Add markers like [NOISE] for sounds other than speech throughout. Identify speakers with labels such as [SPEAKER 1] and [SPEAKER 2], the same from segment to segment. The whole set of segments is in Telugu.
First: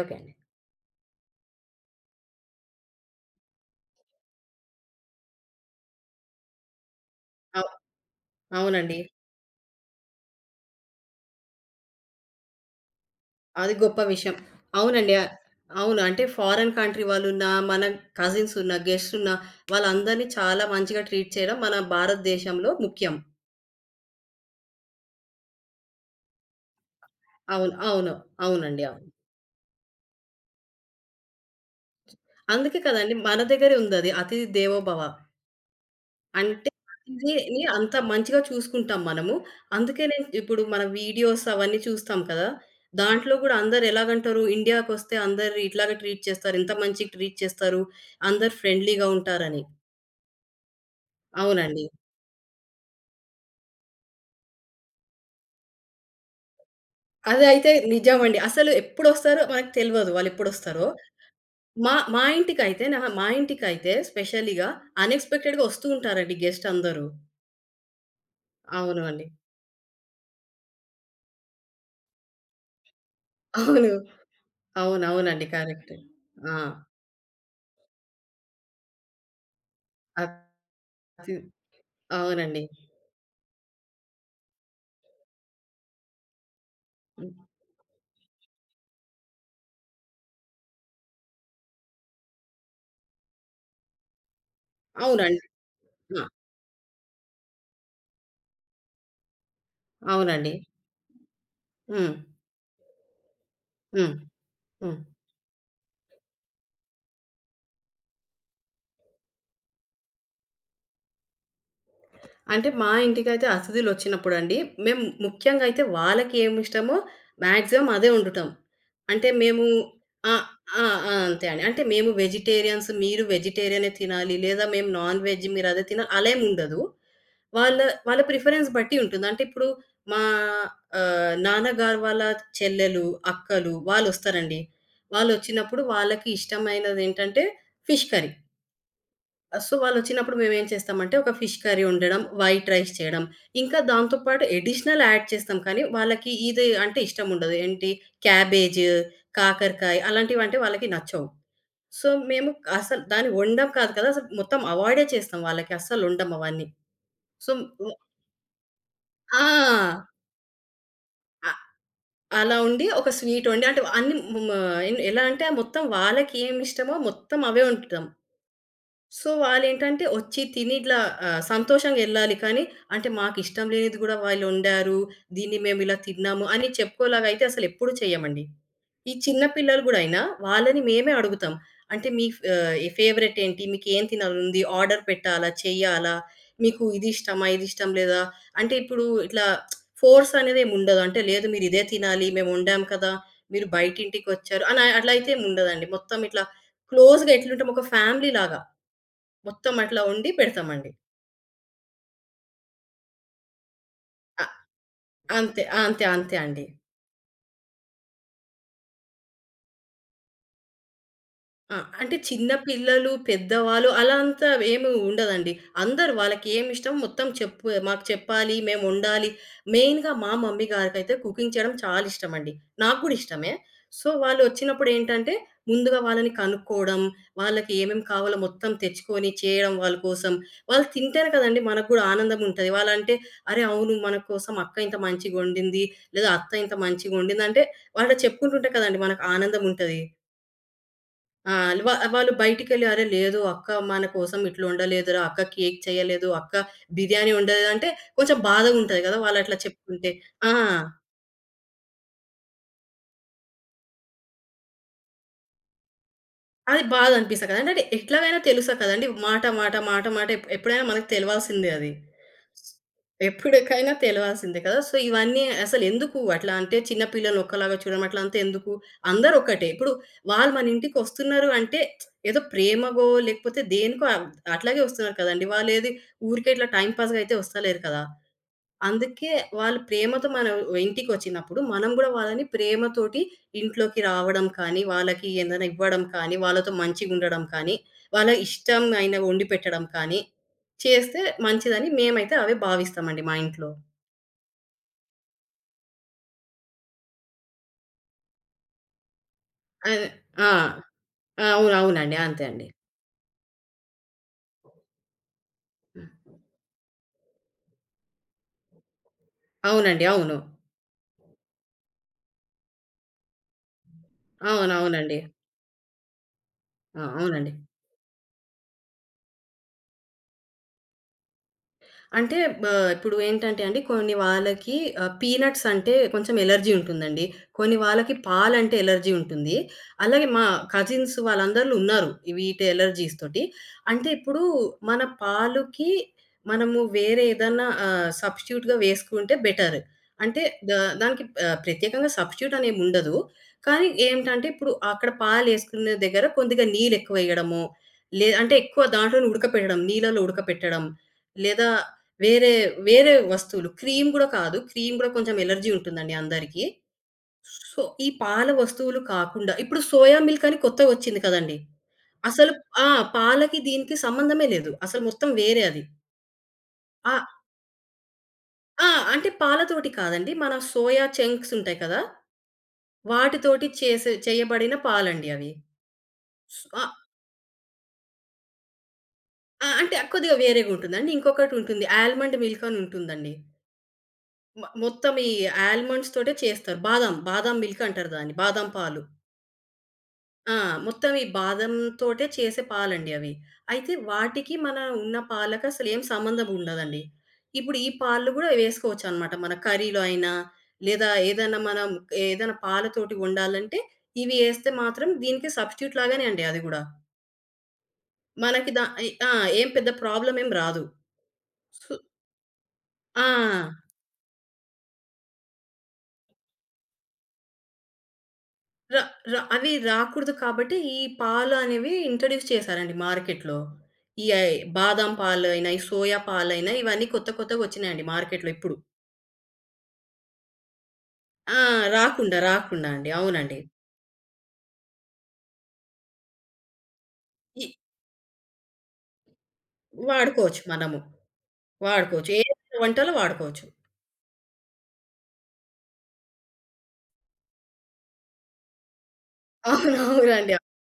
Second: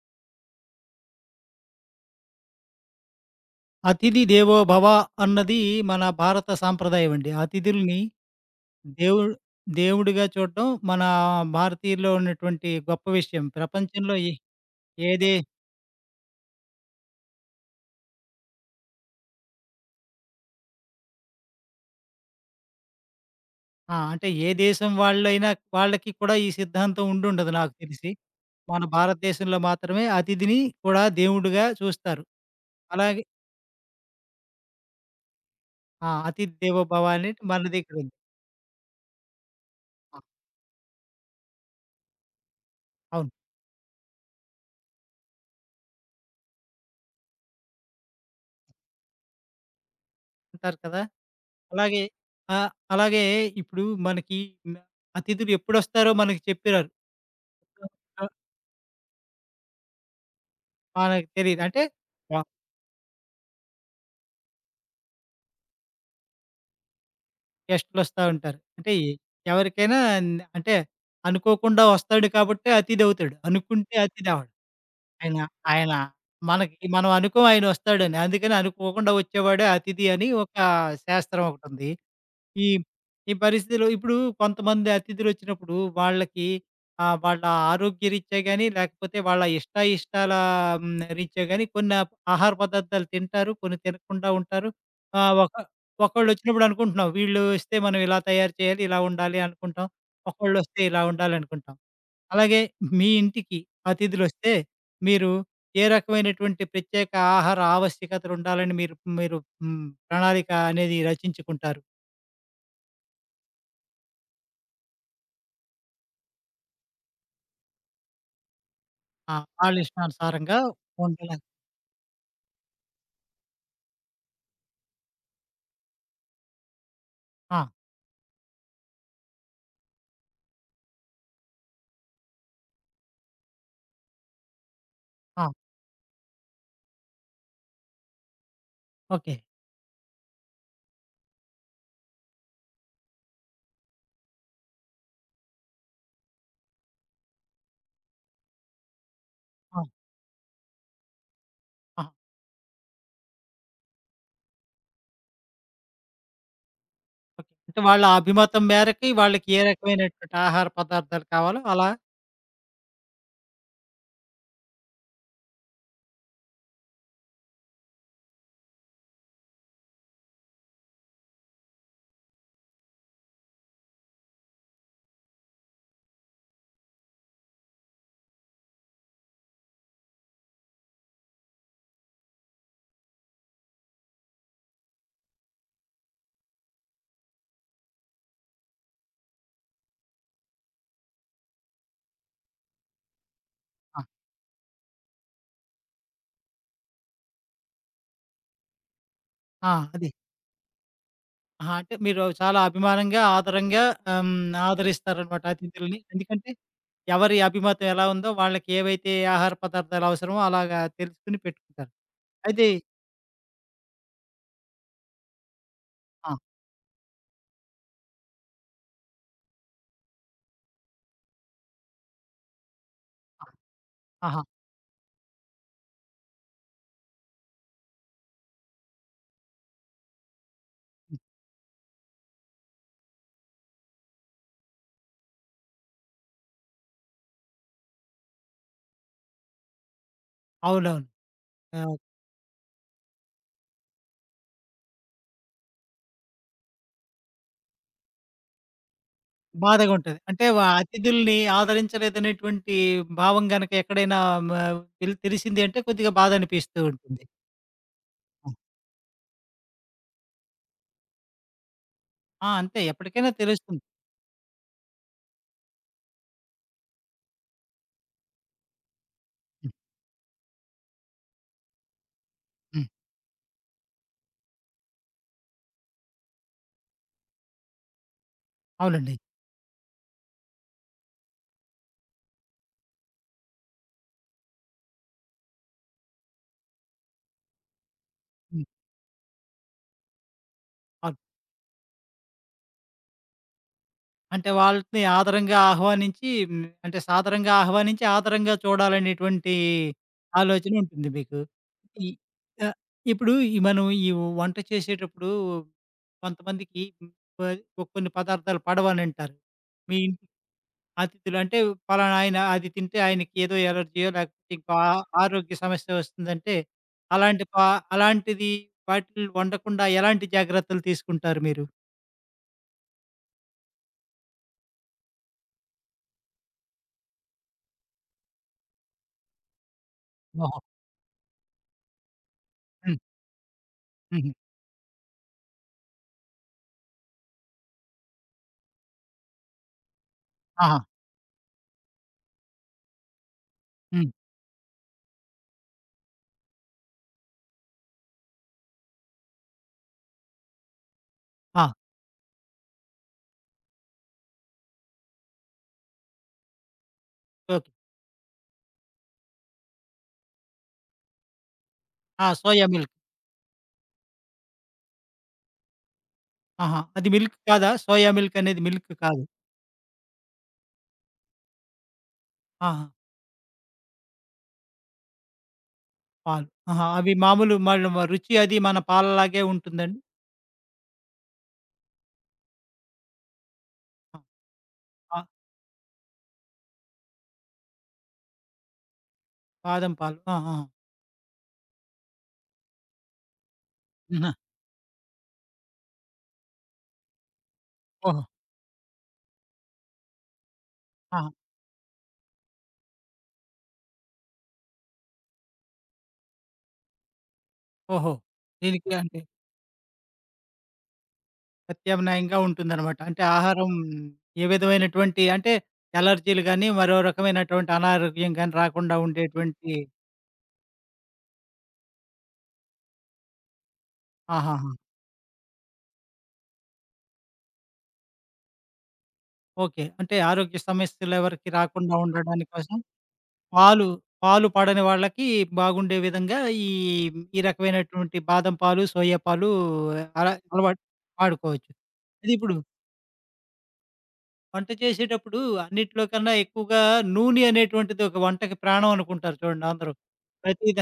[SPEAKER 1] ఓకే అండి.
[SPEAKER 2] అతిథి దేవో భవ అన్నది మన భారత సాంప్రదాయం అండి.
[SPEAKER 1] అవ్
[SPEAKER 2] అతిథుల్ని
[SPEAKER 1] అవునండి.
[SPEAKER 2] దేవుడు దేవుడిగా చూడడం మన భారతీయుల్లో ఉన్నటువంటి గొప్ప విషయం.
[SPEAKER 1] అది గొప్ప
[SPEAKER 2] ప్రపంచంలో ఏ
[SPEAKER 1] విషయం.
[SPEAKER 2] ఏ
[SPEAKER 1] అవునండి.
[SPEAKER 2] దే
[SPEAKER 1] అవును. అంటే ఫారెన్ కంట్రీ వాళ్ళున్నా, మన కజిన్స్ ఉన్న, గెస్ట్స్ ఉన్న వాళ్ళందరినీ చాలా మంచిగా ట్రీట్ చేయడం మన భారతదేశంలో ముఖ్యం.
[SPEAKER 2] ఆ! అంటే ఏ దేశం వాళ్ళైనా వాళ్ళకి కూడా ఈ సిద్ధాంతం ఉండుండదు నాకు
[SPEAKER 1] అవును.
[SPEAKER 2] తెలిసి.
[SPEAKER 1] అవును. అవునండి.
[SPEAKER 2] మన
[SPEAKER 1] అవును.
[SPEAKER 2] భారతదేశంలో మాత్రమే అతిథిని కూడా దేవుడుగా చూస్తారు.
[SPEAKER 1] అందుకే కదండీ
[SPEAKER 2] అలాగే
[SPEAKER 1] మన దగ్గరే ఉందది. అతిథి దేవోభవ.
[SPEAKER 2] ఆ! అతిథి
[SPEAKER 1] అంటే
[SPEAKER 2] దేవో భవ అనేది
[SPEAKER 1] అతిథిని
[SPEAKER 2] మన
[SPEAKER 1] అంత
[SPEAKER 2] దగ్గర ఉంది.
[SPEAKER 1] మంచిగా చూసుకుంటాం మనము. అందుకే
[SPEAKER 2] ఆ!
[SPEAKER 1] నేను ఇప్పుడు మన వీడియోస్ అవన్నీ చూస్తాం కదా!
[SPEAKER 2] అవును.
[SPEAKER 1] దాంట్లో కూడా అందరూ ఎలాగంటారు ఇండియాకొస్తే అందరూ ఇట్లాగే ట్రీట్ చేస్తారు. ఇంత మంచిగా ట్రీట్ చేస్తారు. అందరూ ఫ్రెండ్లీగా ఉంటారని.
[SPEAKER 2] అంటారు కదా!
[SPEAKER 1] అవునండి.
[SPEAKER 2] అలాగే ఆహ్, అలాగే ఇప్పుడు మనకి న అతిథులు ఎప్పుడొస్తారో మనకి చెప్పి రారు.
[SPEAKER 1] అదైతే నిజమండి. అసలు ఎప్పుడొస్తారో మనకు తెల్వదు వాళ్ళెప్పుడొస్తారో.
[SPEAKER 2] మనకు తెలీదు. అంటే
[SPEAKER 1] మా మా
[SPEAKER 2] వ
[SPEAKER 1] ఇంటికైతే మా ఇంటికైతే స్పెషల్‌గా అన్‌ఎక్స్‌పెక్టెడ్‌గా వస్తూ ఉంటారండి గెస్ట్ అందరూ.
[SPEAKER 2] గెస్ట్‌లొస్తా ఉంటారు. అంటే
[SPEAKER 1] అవును అండి.
[SPEAKER 2] ఎవరికైనా అంటే అనుకోకుండా వస్తాడు కాబట్టే అతిథవుతాడు.
[SPEAKER 1] అవును.
[SPEAKER 2] అనుకుంటే అతిథవడు. ఆయన
[SPEAKER 1] అవునవునండి.
[SPEAKER 2] ఆయన
[SPEAKER 1] కరెక్ట్. ఆ!
[SPEAKER 2] మనకి మనం అనుకోం ఆయనొస్తాడని. అందుకని అనుకోకుండా వచ్చేవాడే అతిథి అని ఒక
[SPEAKER 1] అతి
[SPEAKER 2] శాస్త్రం ఒకటుంది.
[SPEAKER 1] అవునండి.
[SPEAKER 2] ఈ ఈ పరిస్థితిలో ఇప్పుడు కొంతమంది అతిథులొచ్చినప్పుడు వాళ్ళకి
[SPEAKER 1] హ్మ్.
[SPEAKER 2] వాళ్ళ ఆరోగ్యరీత్యా గాని, లేకపోతే వాళ్ళ ఇష్టాయిష్టాల రీత్యా గాని కొన్ని ఆహార పదార్థాలు తింటారు. కొన్ని తినకుండా ఉంటారు. ఆహ్,
[SPEAKER 1] అవునండి.
[SPEAKER 2] ఒక
[SPEAKER 1] ఆ!
[SPEAKER 2] ఒకళ్ళొచ్చినప్పుడు అనుకుంటున్నాం. వీళ్ళొస్తే మనం ఇలా తయారు చేయాలి, ఇలా ఉండాలి అనుకుంటాం.
[SPEAKER 1] అవునండి.
[SPEAKER 2] ఒకళ్ళొస్తే ఇలా ఉండాలనుకుంటాం.
[SPEAKER 1] హ్మ్.
[SPEAKER 2] అలాగే మీ ఇంటికి
[SPEAKER 1] హ్మ్.
[SPEAKER 2] అతిథులొస్తే
[SPEAKER 1] హ్మ్.
[SPEAKER 2] మీరు ఏ రకమైనటువంటి ప్రత్యేక ఆహార ఆవశ్యకతలుండాలని మీరు మీరు హ్మ్, ప్రణాళిక అనేది రచించుకుంటారు?
[SPEAKER 1] అంటే మా ఇంటికైతే అతిథులొచ్చినప్పుడండి, మేము ముఖ్యంగా అయితే వాళ్ళకి ఏమిష్టమో మాక్సిమం అదే వండుతాం. అంటే
[SPEAKER 2] ఆ!
[SPEAKER 1] మేము
[SPEAKER 2] వాళ్ళ
[SPEAKER 1] ఆ!
[SPEAKER 2] ఇష్టానుసారంగా
[SPEAKER 1] ఆ! ఆ!
[SPEAKER 2] ఉండేలా
[SPEAKER 1] అంతే అండి. అంటే మేము వెజిటేరియన్స్, మీరు వెజిటేరియనే తినాలి, లేదా మేము నాన్ వెజ్ మీరదే తినాలి అలా ఏముండదు.
[SPEAKER 2] ఆ!
[SPEAKER 1] వాళ్ళ వాళ్ళ ప్రిఫరెన్స్ బట్టి ఉంటుంది. అంటే ఇప్పుడు మా ఆహ్, నాన్నగారు వాళ్ళ చెల్లెలు, అక్కలు వాళ్ళొస్తారండి.
[SPEAKER 2] ఆ!
[SPEAKER 1] వాళ్ళొచ్చినప్పుడు వాళ్ళకి ఇష్టమైనదేంటంటే ఫిష్ కర్రీ.
[SPEAKER 2] ఓకే.
[SPEAKER 1] సో, వాళ్ళొచ్చినప్పుడు మేమేం చేస్తామంటే, ఒక ఫిష్ కర్రీ వండడం, వైట్ రైస్ చేయడం. ఇంకా దాంతో పాటు అడిషనల్ యాడ్ చేస్తాం. కానీ, వాళ్ళకి ఇది అంటే ఇష్టముండదు. ఏంటి క్యాబేజ్,
[SPEAKER 2] ఆ!
[SPEAKER 1] కాకరకాయ అలాంటివంటే వాళ్ళకి నచ్చవు.
[SPEAKER 2] ఆహా!
[SPEAKER 1] సో, మేము అసలు దాన్ని వండం కాదు కదా! అసలు మొత్తం అవాయిడే చేస్తాం. వాళ్ళకి అస్సలొండం అవన్నీ. So
[SPEAKER 2] okay. అంటే వాళ్ళ అభిమతం మేరకి వాళ్ళకి ఏ
[SPEAKER 1] ఆ!
[SPEAKER 2] రకమైనటువంటి ఆహార పదార్థాలు
[SPEAKER 1] అ
[SPEAKER 2] కావాలో అలా
[SPEAKER 1] అలా ఉండి ఒక స్వీట్ వండి అంటే ఎలా అంటే మొత్తం వాళ్ళకి ఏమిష్టమో మొత్తం అవే వండుతాం. సో, వాళ్ళేంటంటే ఒచ్చి తిని ఇట్లా సంతోషంగెళ్ళాలి. కానీ, అంటే మాకిష్టం లేనిది గూడా వాళ్ళొండారు, దీన్ని మేమిలా తిన్నాము అని చెప్పుకోలాగైతే అసలెప్పుడు చెయ్యమండి. ఈ చిన్న పిల్లలు గూడా అయినా వాళ్ళని మేమే అడుగుతాం. అంటే మీ ఫ్ ఆహ్, ఈ ఫేవరెట్ ఏంటి? మీకేం తినాలనుంది? ఆర్డర్ పెట్టాలా? చెయ్యాలా? మీకు ఇది ఇష్టమా? ఇది ఇష్టం లేదా? అంటే ఇప్పుడు ఇట్లా ఫోర్స్ అనేదేముండదు. అంటే లేదు మీరిదే తినాలి, మేమొండాం కదా! మీరు
[SPEAKER 2] ఆ!
[SPEAKER 1] బయటింటికొచ్చారు అని అట్లా అయితే ఏముండదండి. మొత్తం ఇట్లా క్లోజ్‌గా ఎట్లుంటాం ఒక ఫ్యామిలీ లాగా.
[SPEAKER 2] ఆ!
[SPEAKER 1] మొత్తం అట్లా
[SPEAKER 2] అది.
[SPEAKER 1] వండి పెడతామండి.
[SPEAKER 2] ఆహా! అంటే మీరు చాలా అభిమానంగా, ఆదరంగా ఆహ్, హ్మ్,
[SPEAKER 1] అ
[SPEAKER 2] ఆదరిస్తారనమాట
[SPEAKER 1] అంతే. ఆ,
[SPEAKER 2] అతిథులని.
[SPEAKER 1] అంతే. అంతే
[SPEAKER 2] ఎందుకంటే
[SPEAKER 1] అండి.
[SPEAKER 2] ఎవరి అభిమతం ఎలా ఉందో వాళ్ళకి ఏవైతే ఆహార పదార్థాలు అవసరమో అలాగా తెలుసుకొని
[SPEAKER 1] ఆ!
[SPEAKER 2] పెట్టుకుంటారు.
[SPEAKER 1] అంటే చిన్న
[SPEAKER 2] అయితే
[SPEAKER 1] పిల్లలు, పెద్దవాళ్ళు అలా అంతా ఏమి ఉండదండి. అందరూ
[SPEAKER 2] ఆ!
[SPEAKER 1] వాళ్ళకి ఏమిష్టమో మొత్తం మాకు చెప్పాలి, మేమొండాలి. మెయిన్‌గా మా మమ్మీ గారికైతే కుకింగ్ చేయడం చాలా ఇష్టమండి. నాకు గూడా
[SPEAKER 2] ఆ!
[SPEAKER 1] ఇష్టమే. సో,
[SPEAKER 2] ఆహా!
[SPEAKER 1] వాళ్ళొచ్చినప్పుడేంటంటే, ముందుగా వాళ్ళని కనుక్కోవడం, వాళ్ళకి ఏమేమి కావాలో మొత్తం తెచ్చుకొని చేయడం వాళ్ళ కోసం. వాళ్ళు
[SPEAKER 2] హ్మ్.
[SPEAKER 1] తింటేనే కదండీ మనకు గూడా ఆనందముంటది. వాళ్ళంటే, "అరే! అవును మన కోసం అక్క ఇంత మంచిగొండింది" లేదా "అత్త ఇంత మంచిగొండింది" అంటే వాళ్ళు చెప్పుకుంటుంటే కదండీ మనకు ఆనందముంటది.
[SPEAKER 2] అవునవును.
[SPEAKER 1] ఆ!
[SPEAKER 2] ఆ!
[SPEAKER 1] వ వాళ్ళు బయటికెళ్ళి "అరే! లేదు అక్క మన కోసం ఇట్లా వండలేదురా, అక్క కేక్ చేయలేదు, అక్క బిర్యానీ వండలేదు" అంటే కొంచెం బాధగుంటది గదా! వాళ్ళట్లా
[SPEAKER 2] బాధగా
[SPEAKER 1] చెప్తుంటే.
[SPEAKER 2] ఉంటది. అంటే
[SPEAKER 1] ఆ!
[SPEAKER 2] అతిథుల్ని ఆదరించలేదనేటువంటి భావం గనక ఎక్కడైనా మ తెల్ తెలిసింది అంటే కొద్దిగా బాధనిపిస్తూ
[SPEAKER 1] అది
[SPEAKER 2] ఉంటుంది.
[SPEAKER 1] బాధనిపిస్తా కదండీ. అంటే ఎట్లాగైనా
[SPEAKER 2] ఆ!
[SPEAKER 1] తెలుసా కదండీ. మాట ఎప్పుడైనా మనకు తెలవాల్సిందే అది.
[SPEAKER 2] ఆ! అంతే ఎప్పటికైనా తెలుస్తుంది.
[SPEAKER 1] ఎప్పటికైనా తెలవాల్సిందే కదా! సో, ఇవన్నీ అసలెందుకు అట్లా అంటే చిన్న పిల్లల్ని ఒక్కలాగా చూడడం అట్లంతా ఎందుకు? అందరూ ఒక్కటే.
[SPEAKER 2] హ్మ్.
[SPEAKER 1] ఇప్పుడు వాళ్ళు మన ఇంటికొస్తున్నారు అంటే ఏదో
[SPEAKER 2] హ్మ్.
[SPEAKER 1] ప్రేమగో లేకపోతే దేనికో అ- అట్లాగే వస్తున్నారు కదండీ. వాళ్ళేది ఊరికే ఇట్లా టైమ్ పాస్‌గా అయితే వస్తలేరు కదా!
[SPEAKER 2] అవునండి.
[SPEAKER 1] అందుకే వాళ్ళు ప్రేమతో మన ఇంటికొచ్చినప్పుడు, మనం గూడా వాళ్ళని ప్రేమతోటి ఇంట్లోకి రావడం కానీ, వాళ్ళకి ఏదైనా ఇవ్వడం కానీ, వాళ్ళతో మంచిగుండడం కానీ, వాళ్ళ
[SPEAKER 2] హ్మ్.
[SPEAKER 1] ఇష్టం అయినవి వండి పెట్టడం కానీ,
[SPEAKER 2] అవును.
[SPEAKER 1] చేస్తే మంచిదని మేమైతే అవే భావిస్తామండి మా ఇంట్లో.
[SPEAKER 2] అంటే వాళ్ళని ఆదరంగా ఆహ్వానించి అంటే సాదరంగా ఆహ్వానించి, ఆదరంగా చూడాలనేటువంటి
[SPEAKER 1] అదే. ఆ!
[SPEAKER 2] ఆలోచనుంటుంది మీకు.
[SPEAKER 1] ఆ! అవును.
[SPEAKER 2] ఈ
[SPEAKER 1] అవునండి. అంతే అండి.
[SPEAKER 2] ఆహ్, ఇప్పుడు మనం వంట చేసేటప్పుడు కొంతమందికి హ్మ్, ప కొన్ని పదార్థాలు పడవనంటారు. మీ
[SPEAKER 1] అవునండి. అవును.
[SPEAKER 2] అతిథులు అంటే పలానా ఆయన అది తింటే ఆయనకి ఏదో ఎలర్జీయో లేకపోతే ఇంకో
[SPEAKER 1] అవునవునండి.
[SPEAKER 2] ఆరోగ్య సమస్య వస్తుందంటే
[SPEAKER 1] ఆ!
[SPEAKER 2] అలాంటి
[SPEAKER 1] అవునండి.
[SPEAKER 2] పా అలాంటిది వాటిని వండకుండా ఎలాంటి జాగ్రత్తలు తీసుకుంటారు మీరు?
[SPEAKER 1] అంటే బ ఇప్పుడు ఏంటంటే అండి, కొన్ని వాళ్ళకి పీనట్స్ అంటే కొంచెం ఎలర్జీ ఉంటుందండి. కొన్ని వాళ్ళకి పాలంటే ఎలర్జీ ఉంటుంది. అలాగే మా
[SPEAKER 2] ఓహో!
[SPEAKER 1] కజిన్స్ వాళ్ళందరిలో ఉన్నారు. వీటి
[SPEAKER 2] హ్మ్.
[SPEAKER 1] ఎలర్జీస్ తోటి. అంటే
[SPEAKER 2] హుహు.
[SPEAKER 1] ఇప్పుడు మన పాలుకి మనము వేరే ఏదన్నా సబ్‌స్టిట్యూట్‌గా వేసుకుంటే బెటర్. అంటే దా
[SPEAKER 2] ఆహా!
[SPEAKER 1] దానికి ప్రత్యేకంగా సబ్‌స్టిట్యూట్ అనేముండదు. కానీ
[SPEAKER 2] హ్మ్.
[SPEAKER 1] ఏంటంటే ఇప్పుడు అక్కడ పాలేసుకునే దగ్గర కొద్దిగా నీళ్లెక్కువేయడము, అంటే ఎక్కువ దాంట్లోనే ఉడకపెట్టడం, నీళ్ళలో ఉడకపెట్టడం, లేదా
[SPEAKER 2] ఆ!
[SPEAKER 1] వేరే, వేరే వస్తువులు. క్రీమ్ గూడా కాదు. క్రీమ్ గూడా కొంచెం ఎలర్జీ ఉంటుందండి అందరికీ.
[SPEAKER 2] ఓకే.
[SPEAKER 1] సో, ఈ పాల వస్తువులు కాకుండా ఇప్పుడు సోయా మిల్క్ అని కొత్తగొచ్చింది కదండీ!
[SPEAKER 2] ఆ!
[SPEAKER 1] అసలు
[SPEAKER 2] సోయా
[SPEAKER 1] ఆ!
[SPEAKER 2] మిల్క్.
[SPEAKER 1] పాలకి దీనికి సంబంధమే లేదు. అసలు మొత్తం వేరే అది.
[SPEAKER 2] ఆహా! అది
[SPEAKER 1] ఆ!
[SPEAKER 2] మిల్క్ కాదా? సోయా మిల్క్ అనేది
[SPEAKER 1] ఆ!
[SPEAKER 2] మిల్క్ కాదు.
[SPEAKER 1] అంటే పాలతోటి కాదండి. మన సోయా చంక్స్ ఉంటాయి కదా!
[SPEAKER 2] ఆహా!
[SPEAKER 1] వాటితోటి చేయబడిన పాలండి అవి.
[SPEAKER 2] పాలు.
[SPEAKER 1] స్ ఆ!
[SPEAKER 2] ఆహా! అవి మామూలు మళ్ళీ రుచి అది మన పాలలాగే
[SPEAKER 1] ఆ! అంటే
[SPEAKER 2] ఉంటుందండి?
[SPEAKER 1] కొద్దిగా వేరేగా ఉంటుందండి. ఇంకొకటుంటుంది. ఆల్మండ్ మిల్క్ అని ఉంటుందండి.
[SPEAKER 2] ఆ!
[SPEAKER 1] మొత్తం
[SPEAKER 2] ఆ!
[SPEAKER 1] ఈ ఆల్మండ్స్ తోటే చేస్తారు. బాదాం మిల్క్ అంటారు దాన్ని. బాదాం పాలు.
[SPEAKER 2] బాదం పాలు.
[SPEAKER 1] ఆ!
[SPEAKER 2] ఆహా!
[SPEAKER 1] మొత్తం ఈ బాదంతోటే చేసే పాలండి అవి. అయితే
[SPEAKER 2] హ్మ్.
[SPEAKER 1] వాటికి మన ఉన్న పాలకు అసలేం సంబంధం ఉండదండి. ఇప్పుడు ఈ
[SPEAKER 2] ఓహో!
[SPEAKER 1] పాలు గూడా వేసుకోవచ్చనమాట. మన కర్రీలో అయినా, లేదా
[SPEAKER 2] ఆహా!
[SPEAKER 1] ఏదైనా మనం ఏదైనా పాలతోటి వండాలంటే ఇవి ఏస్తే మాత్రం దీనికి సబ్‌స్టిట్యూట్ లాగానే అండి అది గూడా.
[SPEAKER 2] ఓహో!
[SPEAKER 1] మనకి దా
[SPEAKER 2] దీనికి
[SPEAKER 1] ఎ
[SPEAKER 2] అంటే
[SPEAKER 1] ఆ! ఏం పెద్ద ప్రాబ్లమ్ ఏం రాదు. సు
[SPEAKER 2] ప్రత్యామ్నాయంగా ఉంటుందనమాట. అంటే
[SPEAKER 1] ఆ!
[SPEAKER 2] ఆహారం ఏ విధమైనటువంటి అంటే ఎలర్జీలు గానీ, మరో రకమైనటువంటి అనారోగ్యం గానీ రాకుండా
[SPEAKER 1] ర ర అవి
[SPEAKER 2] ఉండేటువంటి
[SPEAKER 1] రాకూడదు కాబట్టి, ఈ పాలు అనేవి ఇంట్రొడ్యూస్ చేశారండి మార్కెట్‌లో. ఈ ఐ
[SPEAKER 2] ఆహాహా!
[SPEAKER 1] బాదాం పాలైనా, ఈ సోయా పాలైనా ఇవన్నీ కొత్తగొచ్చినాయండి మార్కెట్‌లో ఇప్పుడు.
[SPEAKER 2] ఓకే. అంటే ఆరోగ్య సమస్యలెవరికీ
[SPEAKER 1] ఆ!
[SPEAKER 2] రాకుండా
[SPEAKER 1] రాకుండా,
[SPEAKER 2] ఉండడాని కోసం
[SPEAKER 1] రాకుండా అండి. అవునండి.
[SPEAKER 2] పాలు, పాలు పడని వాళ్ళకి బాగుండే విధంగా ఈ, ఈ
[SPEAKER 1] ఈ
[SPEAKER 2] రకమైనటువంటి బాదం పాలు, సోయా పాలు అలా
[SPEAKER 1] వాడుకోవచ్చు
[SPEAKER 2] అలవాటు
[SPEAKER 1] మనము.
[SPEAKER 2] వాడుకోవచ్చు.
[SPEAKER 1] వాడుకోవచ్చు.
[SPEAKER 2] అది ఇప్పుడు
[SPEAKER 1] వంటలో వాడుకోవచ్చు.
[SPEAKER 2] వంట చేసేటప్పుడు అన్నిట్లో కన్నా ఎక్కువగా నూనె అనేటువంటిది ఒక వంటకి ప్రాణం అనుకుంటారు చూడండి అందరూ.
[SPEAKER 1] అవునవునండి. అవును.
[SPEAKER 2] ప్రతి ద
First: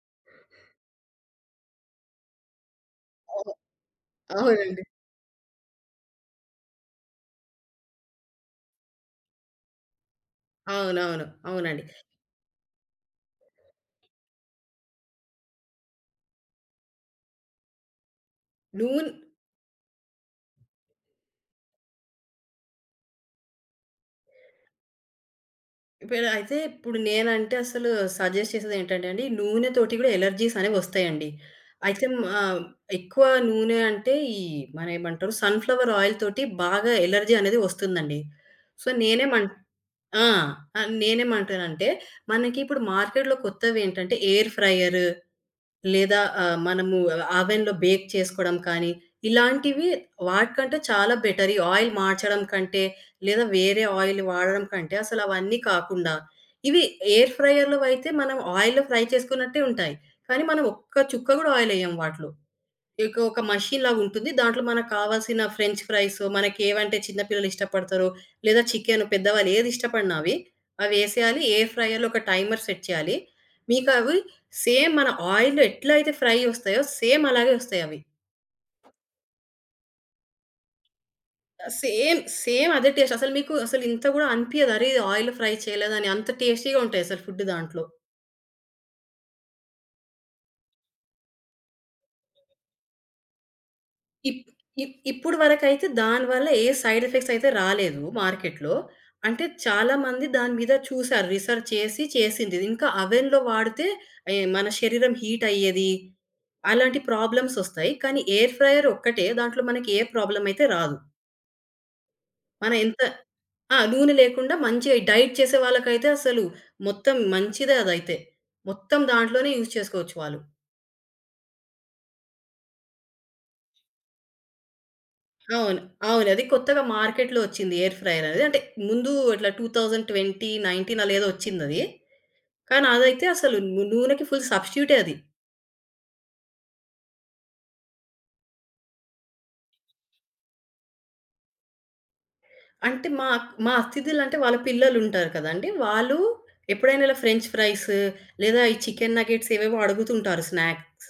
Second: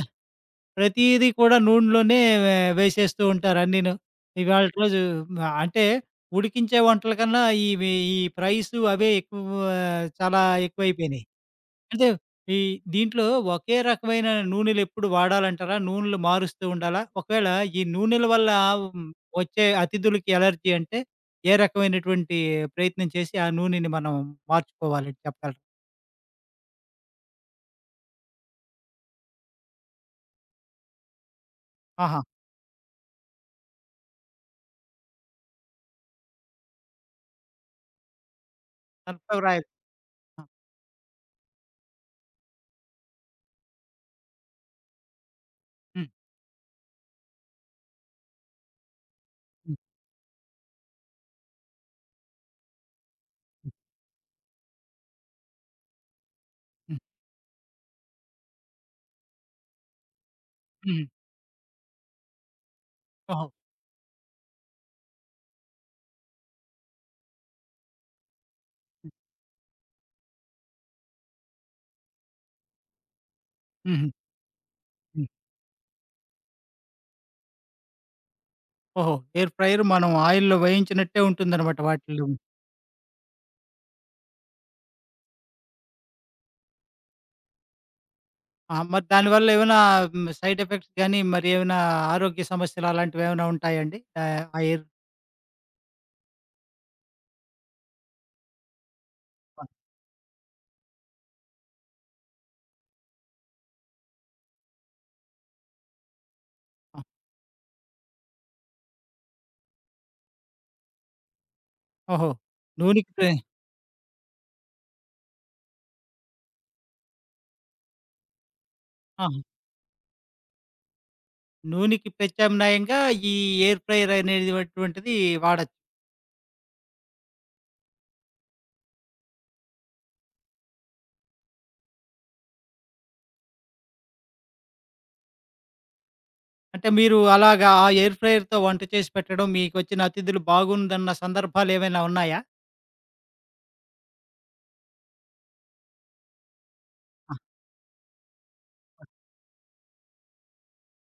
[SPEAKER 2] ప్రతీదీ కూడా నూనెలోనే వేసేస్తూ
[SPEAKER 1] అవునండి.
[SPEAKER 2] ఉంటారు అన్నీను. ఇవాల్టి
[SPEAKER 1] అవునండి.
[SPEAKER 2] రోజు అంటే ఉడికించే వంటల కన్నా ఇవి ఈ ఫ్రైసు అవే ఎక్కువ చాలా ఎక్కువైపోయినాయి.
[SPEAKER 1] అవునవును. అవునండి.
[SPEAKER 2] అంటే ఈ దీంట్లో ఒకే రకమైన నూనెలెప్పుడు వాడాలంటారా? నూనెలు మారుస్తూ ఉండాలా? ఒకవేళ ఈ నూనెల వల్ల హ్మ్,
[SPEAKER 1] నూనె
[SPEAKER 2] వచ్చే అతిథులకి ఎలర్జీ అంటే ఏ రకమైనటువంటి ప్రయత్నం చేసి ఆ నూనెని మనం మార్చుకోవాలి చెప్పగలరా?
[SPEAKER 1] ఇప్పుడు అయితే ఇప్పుడు నేనంటే అసలు సజెస్ట్ చేసేదేంటంటే అండి, నూనెతోటి గూడా ఎలర్జీస్ అనేవొస్తాయండి. అయితే
[SPEAKER 2] ఆహా!
[SPEAKER 1] ఆహ్, ఎక్కువ నూనె అంటే మనమేమంటారు సన్‌ఫ్లవర్ ఆయిల్ తోటి బాగా ఎలర్జీ అనేది వస్తుందండి. సో, నేనేమం
[SPEAKER 2] సన్‌ఫ్లవర్ ఆయిల్.
[SPEAKER 1] ఆ! ఆహ్, నేనేమంటానంటే మనకి ఇప్పుడు మార్కెట్‌లో కొత్తవేంటంటే ఎయిర్ ఫ్రైయరు
[SPEAKER 2] హ్మ్.
[SPEAKER 1] లేదా మనము అవెన్‌లో బేక్ చేసుకోవడం కానీ,
[SPEAKER 2] హ్మ్.
[SPEAKER 1] ఇలాంటివి వాటికంటే చాలా బెటర్. ఈ ఆయిల్ మార్చడం కంటే, లేదా
[SPEAKER 2] హ్మ్.
[SPEAKER 1] వేరే ఆయిల్ వాడడం కంటే అసలవన్నీ కాకుండా, ఇవి
[SPEAKER 2] హ్మ్.
[SPEAKER 1] ఎయిర్ ఫ్రైయర్‌లో అయితే మనం ఆయిల్‌లో ఫ్రై చేసుకున్నట్టే ఉంటాయి. కానీ మనం ఒక్క
[SPEAKER 2] హ్మ్.
[SPEAKER 1] చుక్క గూడా ఆయిల్ ఎయ్యం వాటిలో. ఇక ఒక
[SPEAKER 2] ఓహో!
[SPEAKER 1] మెషీన్ లాగుంటుంది. దాంట్లో మనకు కావాల్సిన ఫ్రెంచ్ ఫ్రైస్ మనకేవంటే చిన్న పిల్లలు ఇష్టపడతారో, లేదా చికెను
[SPEAKER 2] హ్మ్.
[SPEAKER 1] పెద్దవాళ్ళు ఏది ఇష్టపడినా అవి, అవేసేయాలి. ఎయిర్ ఫ్రైయర్‌లో ఒక టైమర్ సెట్ చేయాలి.
[SPEAKER 2] హుహు.
[SPEAKER 1] మీకవి సేమ్ మన
[SPEAKER 2] హ్మ్.
[SPEAKER 1] ఆయిల్‌లో ఎట్లా అయితే ఫ్రై ఒస్తాయో సేమ్ అలాగే ఒస్తాయవి.
[SPEAKER 2] ఓహో! ఎయిర్ ఫ్రైయర్ మనం ఆయిల్‌లో వేయించినట్టే ఉంటుందనమాట
[SPEAKER 1] సేమ్,
[SPEAKER 2] వాటిలో.
[SPEAKER 1] సేమ్ అదే టేస్ట్. అసలు మీకు అసలు ఇంత గూడా అనిపియదు. అరే! ఇది ఆయిల్‌లో ఫ్రై చేయలేదని అంత టేస్టీగా ఉంటాయసలు ఫుడ్ దాంట్లో.
[SPEAKER 2] ఆ! మరి దానివల్ల ఏమైనా సైడ్ ఎఫెక్ట్స్ గాని, మరి ఏమైనా ఆరోగ్య సమస్యలు అలాంటివేమైనా ఉంటాయండి?
[SPEAKER 1] ఇప్
[SPEAKER 2] ఆ ఎయిర్
[SPEAKER 1] ఇప్ ఇప్పుడు వరకైతే దానివల్ల ఏ సైడ్ ఎఫెక్ట్స్ అయితే రాలేదు మార్కెట్‌లో. అంటే
[SPEAKER 2] ఆ!
[SPEAKER 1] చాలామంది దాని మీద చూసారు. రిసర్చ్ చేసింది. ఇంకా అవెన్‌లో వాడితే ఏ మన శరీరం హీట్ అయ్యేది. అలాంటి
[SPEAKER 2] ఆ!
[SPEAKER 1] ప్రాబ్లమ్స్ ఒస్తాయి. కానీ ఎయిర్ ఫ్రైయర్ ఒక్కటే దాంట్లో మనకి ఏ ప్రాబ్లమ్ అయితే రాదు.
[SPEAKER 2] ఓహో!
[SPEAKER 1] మనం ఎంత
[SPEAKER 2] నూనెకి ప్రే
[SPEAKER 1] ఆ! నూనె లేకుండా మంచిగా డైట్ చేసే వాళ్ళకైతే అసలు మొత్తం మంచిదే అదైతే. మొత్తం
[SPEAKER 2] ఆహా!
[SPEAKER 1] దాంట్లోనే యూజ్ చేసుకోవచ్చు వాళ్ళు.
[SPEAKER 2] నూనెకి ప్రత్యామ్నాయంగా ఈ ఎయిర్ ఫ్రైయర్ అనేటువంటిది వాడొచ్చు.
[SPEAKER 1] అవును. అవును. అది కొత్తగా మార్కెట్‌లో వచ్చింది ఎయిర్ ఫ్రైయర్ అనేది. అంటే ముందు ఇట్లా 2020, 19 అలా ఏదో వచ్చిందది. కానీ అదైతే అసలు నూనెకి ఫుల్ సబ్‌స్టిట్యూటే అది.
[SPEAKER 2] అంటే మీరు అలాగా ఆ ఎయిర్ ఫ్రైయర్‌తో వంట చేసి పెట్టడం, మీకొచ్చిన అతిథులు బాగుందన్న సందర్భాలేమైనా ఉన్నాయా?
[SPEAKER 1] అంటే మా మా అతిథులంటే వాళ్ళ పిల్లలుంటారు కదండీ! వాళ్ళు ఎప్పుడైనా ఇలా
[SPEAKER 2] ఆ!
[SPEAKER 1] ఫ్రెంచ్ ఫ్రైస్ లేదా ఈ చికెన్ నగెట్స్ ఏవేవో అడుగుతుంటారు స్నాక్స్.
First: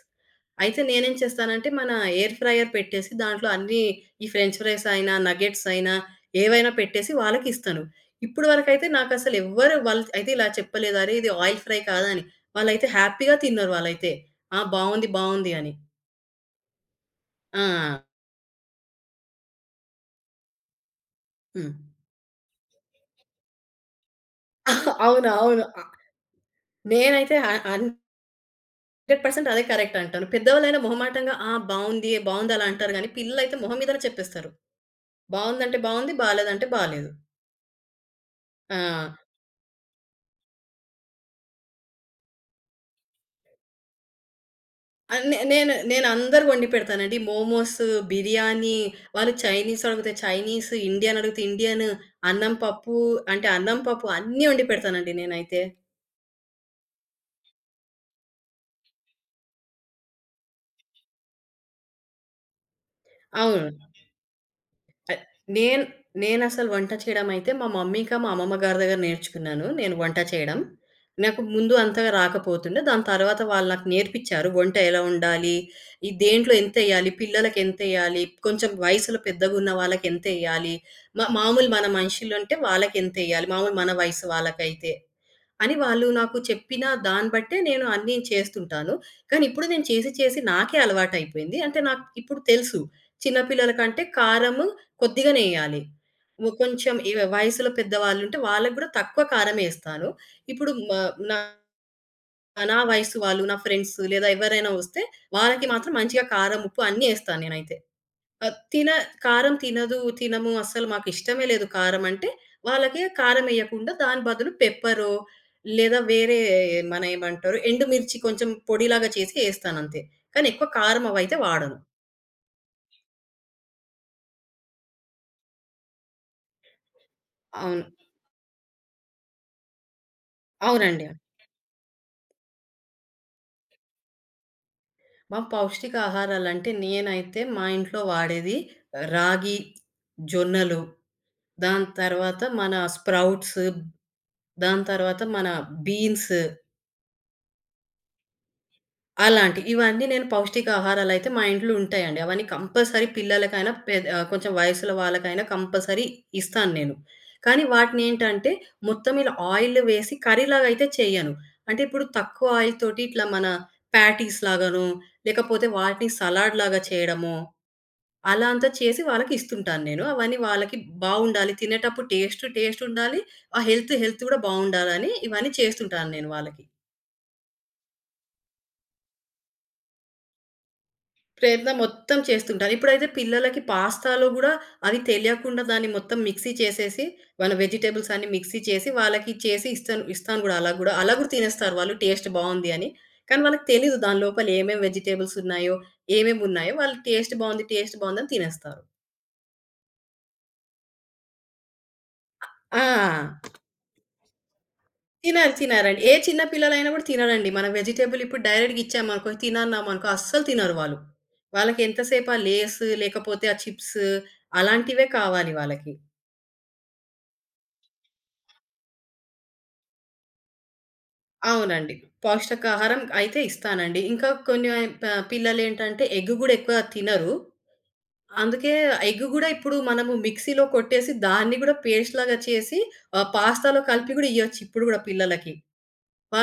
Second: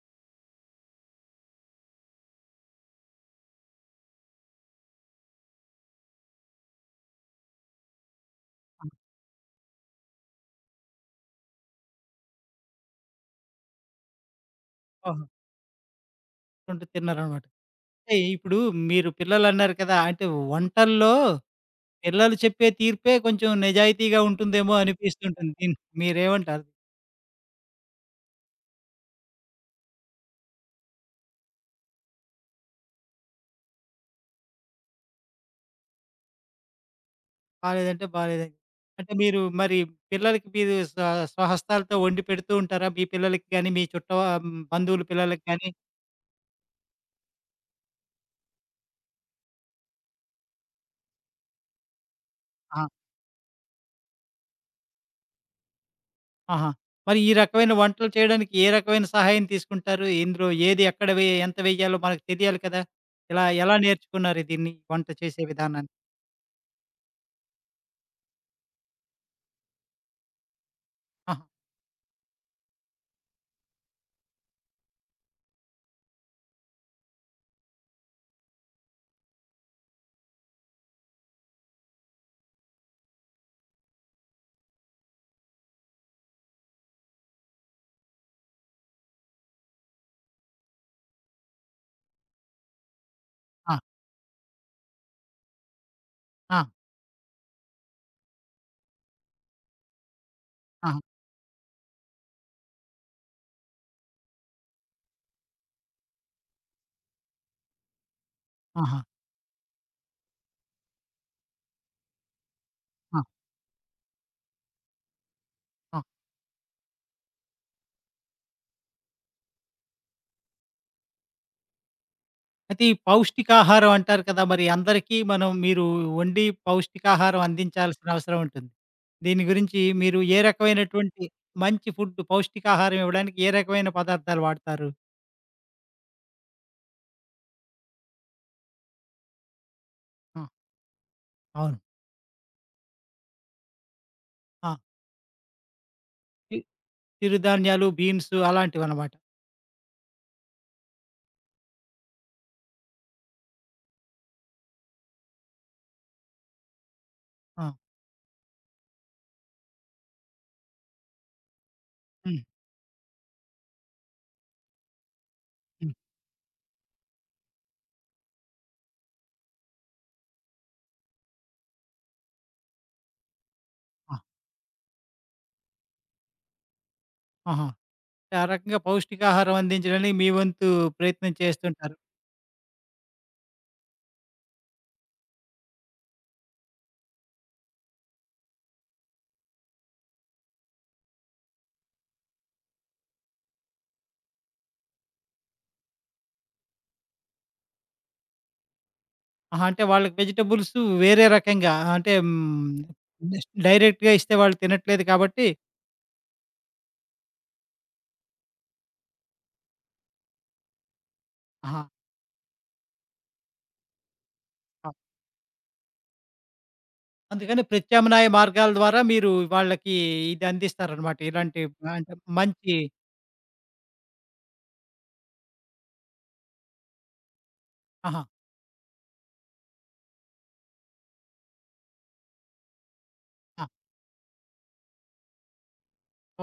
[SPEAKER 1] అయితే నేనేం చేస్తానంటే, మన ఎయిర్ ఫ్రైయర్ పెట్టేసి దాంట్లో అన్నీ ఈ ఫ్రెంచ్ ఫ్రైస్ అయినా, నగెట్స్ అయినా ఏవైనా పెట్టేసి వాళ్ళకిస్తాను. ఇప్పుడు
[SPEAKER 2] ఆ!
[SPEAKER 1] వరకైతే నాకసలు ఎవ్వరు వాళ్ళు అయితే ఇలా చెప్పలేదు. "అరే! ఇది ఆయిల్ ఫ్రై కాదని." వాళ్ళైతే హ్యాపీగా తిన్నారు వాళ్ళైతే. "ఆ! బావుంది.
[SPEAKER 2] ఓహో!
[SPEAKER 1] బావుంది" అని.
[SPEAKER 2] వండుతున్నారనమాట.
[SPEAKER 1] ఆ!
[SPEAKER 2] అంటే ఇప్పుడు మీరు పిల్లలన్నారు కదా! అంటే వంటల్లో
[SPEAKER 1] హ్మ్.
[SPEAKER 2] పిల్లలు చెప్పే తీర్పే కొంచెం నిజాయితీగా ఉంటుందేమో
[SPEAKER 1] [LAUGHS] అవును.
[SPEAKER 2] అనిపిస్తుంటుంది.
[SPEAKER 1] అవును.
[SPEAKER 2] మీరేమంటారు?
[SPEAKER 1] నేనైతే హ 100% అదే కరెక్ట్ అంటాను. పెద్దవాళ్ళైనా మొహమాటంగా "ఆ! బావుంది. బావుంది" అలా అంటారు గానీ, పిల్లలైతే మొహం మీదనే చెప్పేస్తారు. బావుందంటే బావుంది. బాలేదంటే బాలేదు.
[SPEAKER 2] బాలేదంటే బాలేదని.
[SPEAKER 1] ఆ!
[SPEAKER 2] అంటే మీరు మరి పిల్లలకి మీరు స్వ స్వహస్తాలతో వండి పెడుతూ ఉంటారా? మీ పిల్లలకి గాని, మీ బంధువుల
[SPEAKER 1] ఆ! నే
[SPEAKER 2] పిల్లలకి గాని?
[SPEAKER 1] నేను నేను అందరూ వండి పెడతానండి. మోమోస్, బిర్యానీ, వాళ్ళు చైనీస్ అడిగితే చైనీస్, ఇండియన్ అడిగితే ఇండియన్, అన్నం
[SPEAKER 2] ఆ!
[SPEAKER 1] పప్పు అంటే అన్నం పప్పు అన్నీ వండి పెడతానండి నేనైతే.
[SPEAKER 2] ఆహా! మరి ఈ రకమైన వంటలు చేయడానికి ఏ రకమైన సహాయం తీసుకుంటారు? ఇందులో ఏది ఎక్కడ ఎంత వెయ్యాలో మనకు తెలియాలి కదా! ఇలా ఎలా
[SPEAKER 1] అవును.
[SPEAKER 2] నేర్చుకున్నారు దీన్ని వంట
[SPEAKER 1] అయ్
[SPEAKER 2] చేసే
[SPEAKER 1] నేను
[SPEAKER 2] విధానాన్ని?
[SPEAKER 1] నేనసలు వంట చేయడమైతే మా మమ్మీ ఇంకా మా అమ్మమ్మ గారి దగ్గర నేర్చుకున్నాను నేను వంట చేయడం. నాకు
[SPEAKER 2] ఆహా!
[SPEAKER 1] ముందు అంతగా రాకపోతుండే. దాని తర్వాత వాళ్ళు నాకు నేర్పిచ్చారు. వంట ఎలా ఉండాలి? ఈ దేంట్లో ఎంతెయ్యాలి? పిల్లలకెంతెయ్యాలి? కొంచెం వయసులో పెద్దగున్న వాళ్ళకెంతెయ్యాలి? మామూలు మన మనుషులంటే వాళ్ళకెంతెయ్యాలి? మామూలు మన వయసు వాళ్ళకైతే. అని వాళ్ళు నాకు చెప్పిన దాన్ని బట్టే నేను అన్నీ చేస్తుంటాను. కానీ ఇప్పుడు నేను చేసి చేసి నాకే అలవాటయిపోయింది. అంటే నాకు ఇప్పుడు తెలుసు. చిన్న పిల్లల
[SPEAKER 2] ఆ!
[SPEAKER 1] కంటే కారము కొద్దిగానే ఎయ్యాలి.
[SPEAKER 2] ఆ!
[SPEAKER 1] కొంచెం వయసులో పెద్దవాళ్ళుంటే వాళ్ళకి గూడా తక్కువ కారమేస్తాను. ఇప్పుడు మ
[SPEAKER 2] ఆహా!
[SPEAKER 1] నా నా వయసు వాళ్ళు, నా ఫ్రెండ్స్ లేదా ఎవరైనా వస్తే వాళ్ళకి మాత్రం మంచిగా కారం, ఉప్పు అన్నీ ఎస్తాను నేనైతే. ఆ! తిన
[SPEAKER 2] ఆహా!
[SPEAKER 1] కారం తినము అస్సలు మాకిష్టమే లేదు కారం అంటే, వాళ్ళకి
[SPEAKER 2] ఆ!
[SPEAKER 1] కారమెయకుండా దాని బదులు పెప్పరో, లేదా
[SPEAKER 2] ఆ!
[SPEAKER 1] వేరే మన ఏమంటారు ఎండుమిర్చి కొంచెం పొడిలాగా చేసి ఏస్తానంతే. కానీ ఎక్కువ కారం అవైతే వాడను.
[SPEAKER 2] అయితే ఈ పౌష్టికాహారం అంటారు కదా! మరి అందరికీ మనం మీరు వండి పౌష్టికాహారం
[SPEAKER 1] అవును.
[SPEAKER 2] అందించాల్సిన అవసరం ఉంటుంది. దీని గురించి మీరు ఏ
[SPEAKER 1] అవునండి.
[SPEAKER 2] రకమైనటువంటి మంచి ఫుడ్ పౌష్టికాహారం ఇవ్వడానికి ఏ రకమైన పదార్థాలు వాడతారు?
[SPEAKER 1] మా పౌష్టిక ఆహారాలంటే నేనైతే మా ఇంట్లో వాడేది రాగి,
[SPEAKER 2] ఆ!
[SPEAKER 1] జొన్నలు,
[SPEAKER 2] అవును.
[SPEAKER 1] దాని తర్వాత మన స్ప్రౌట్స్,
[SPEAKER 2] ఆ!
[SPEAKER 1] దాని తర్వాత మన బీన్స్
[SPEAKER 2] చి చిరుధాన్యాలు, బీన్స్ అలాంటివన్నమాట.
[SPEAKER 1] అలాంటివి. ఇవన్నీ నేను పౌష్టికాహారాలయితే మా ఇంట్లో ఉంటాయండి. అవన్నీ కంపల్సరీ పిల్లలకైనా, కొంచెం వయసున్న వాళ్ళకైనా కంపల్సరీ ఇస్తాను నేను. కానీ
[SPEAKER 2] ఆ!
[SPEAKER 1] వాటినేంటంటే, మొత్తం ఇలా ఆయిల్ వేసి కర్రీలాగైతే చెయ్యను. అంటే ఇప్పుడు
[SPEAKER 2] హ్మ్.
[SPEAKER 1] తక్కువ ఆయిల్ తోటి ఇట్లా మన ప్యాటీస్ లాగానో, లేకపోతే
[SPEAKER 2] హ్మ్.
[SPEAKER 1] వాటిని సలాడ్ లాగా చేయడమో, అలా అంతా చేసి వాళ్ళకిస్తుంటాను నేను. అవన్నీ వాళ్ళకి బావుండాలి. తినేటప్పుడు టేస్ట్ ఉండాలి. ఆ హెల్త్,
[SPEAKER 2] ఆ!
[SPEAKER 1] హెల్త్ కూడా బావుండాలని ఇవన్నీ చేస్తుంటాను నేను వాళ్ళకి.
[SPEAKER 2] ఆహా! ఆ రకంగా పౌష్టికాహారం అందించడానికి మీ వంతు ప్రయత్నం
[SPEAKER 1] ప్రయత్నం
[SPEAKER 2] చేస్తుంటారు.
[SPEAKER 1] మొత్తం చేస్తుంటారు. ఇప్పుడైతే పిల్లలకి పాస్తాలో గూడా అది తెలియకుండా దాన్ని మొత్తం మిక్సీ చేసేసి, మన వెజిటబుల్స్ అన్నీ మిక్సీ చేసి, వాళ్ళకి చేసి ఇస్తాను ఇస్తాను గూడా అలా గూడా. అలా గూడా తినేస్తారు వాళ్ళు టేస్ట్ బావుంది అని. కానీ వాళ్ళకి తెలీదు దాని లోపల ఏమేం వెజిటబుల్స్ ఉన్నాయో, ఏమేమున్నాయో వాళ్ళు టేస్ట్ బావుందని తినేస్తారు.
[SPEAKER 2] ఆహా! అంటే వాళ్ళకి వెజిటబుల్స్ వేరే రకంగా అంటే హ్మ్.
[SPEAKER 1] ఆ!
[SPEAKER 2] నెక్స్ట్ డైరెక్ట్‌గా ఇస్తే వాళ్ళు తినట్లేదు కాబట్టి
[SPEAKER 1] తినరండి. ఏ చిన్న పిల్లలైనా గూడా తినరండి. మనం వెజిటబుల్ ఇప్పుడు డైరెక్ట్‌గా ఇచ్చామనుకో, తినన్నామనుకో అస్సలు తినరు వాళ్ళు. వాళ్ళకి
[SPEAKER 2] ఆహా!
[SPEAKER 1] ఎంతసేపు ఆ లేస్ లేకపోతే ఆ చిప్స్ అలాంటివే కావాలి వాళ్ళకి.
[SPEAKER 2] అందుకని ప్రత్యామ్నాయ మార్గాల ద్వారా మీరు వాళ్ళకి ఇది అందిస్తారనమాట. ఇలాంటి
[SPEAKER 1] అవునండి.
[SPEAKER 2] అంటే మంచి
[SPEAKER 1] పౌష్టికాహారం అయితే ఇస్తానండి. ఇంకా కొన్ని ప పిల్లలేంటంటే ఎగ్ గూడా ఎక్కువ తినరు.
[SPEAKER 2] ఆహా!
[SPEAKER 1] అందుకే ఎగ్ గూడా ఇప్పుడు మనము మిక్సీలో కొట్టేసి దాన్ని గూడా పేస్ట్ లాగా చేసి
[SPEAKER 2] ఆ!
[SPEAKER 1] పాస్తాలో కలిపి గూడా ఇయ్యొచ్చు ఇప్పుడు గూడా పిల్లలకి.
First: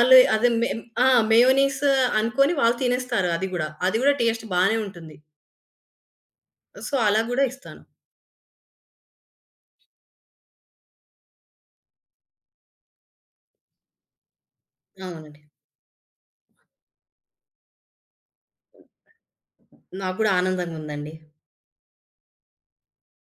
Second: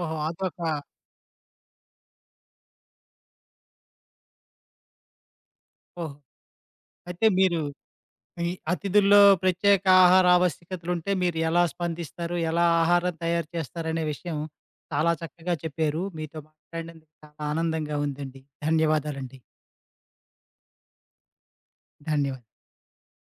[SPEAKER 2] ఓహో!
[SPEAKER 1] అదే
[SPEAKER 2] అదొక
[SPEAKER 1] మే ఆ! మయోనీస్ అనుకోని వాళ్ళు తినేస్తారు అది గూడా. అది గూడా టేస్ట్ బానే ఉంటుంది.
[SPEAKER 2] ఓహో!
[SPEAKER 1] సో, అలా
[SPEAKER 2] అయితే
[SPEAKER 1] గూడా
[SPEAKER 2] మీరు
[SPEAKER 1] ఇస్తాను.
[SPEAKER 2] ఈ అతిథుల్లో ప్రత్యేక ఆహార ఆవశ్యకతలుంటే మీరు ఎలా స్పందిస్తారు? ఎలా ఆహారం తయారు చేస్తారనే విషయం చాలా
[SPEAKER 1] అవునండి.
[SPEAKER 2] చక్కగా చెప్పారు. మీతో మాట్లాడినందుకు చాలా ఆనందంగా ఉందండి. ధన్యవాదాలండి.
[SPEAKER 1] నాకు గూడా ఆనందంగుందండి.
[SPEAKER 2] ధన్యవాదాలు.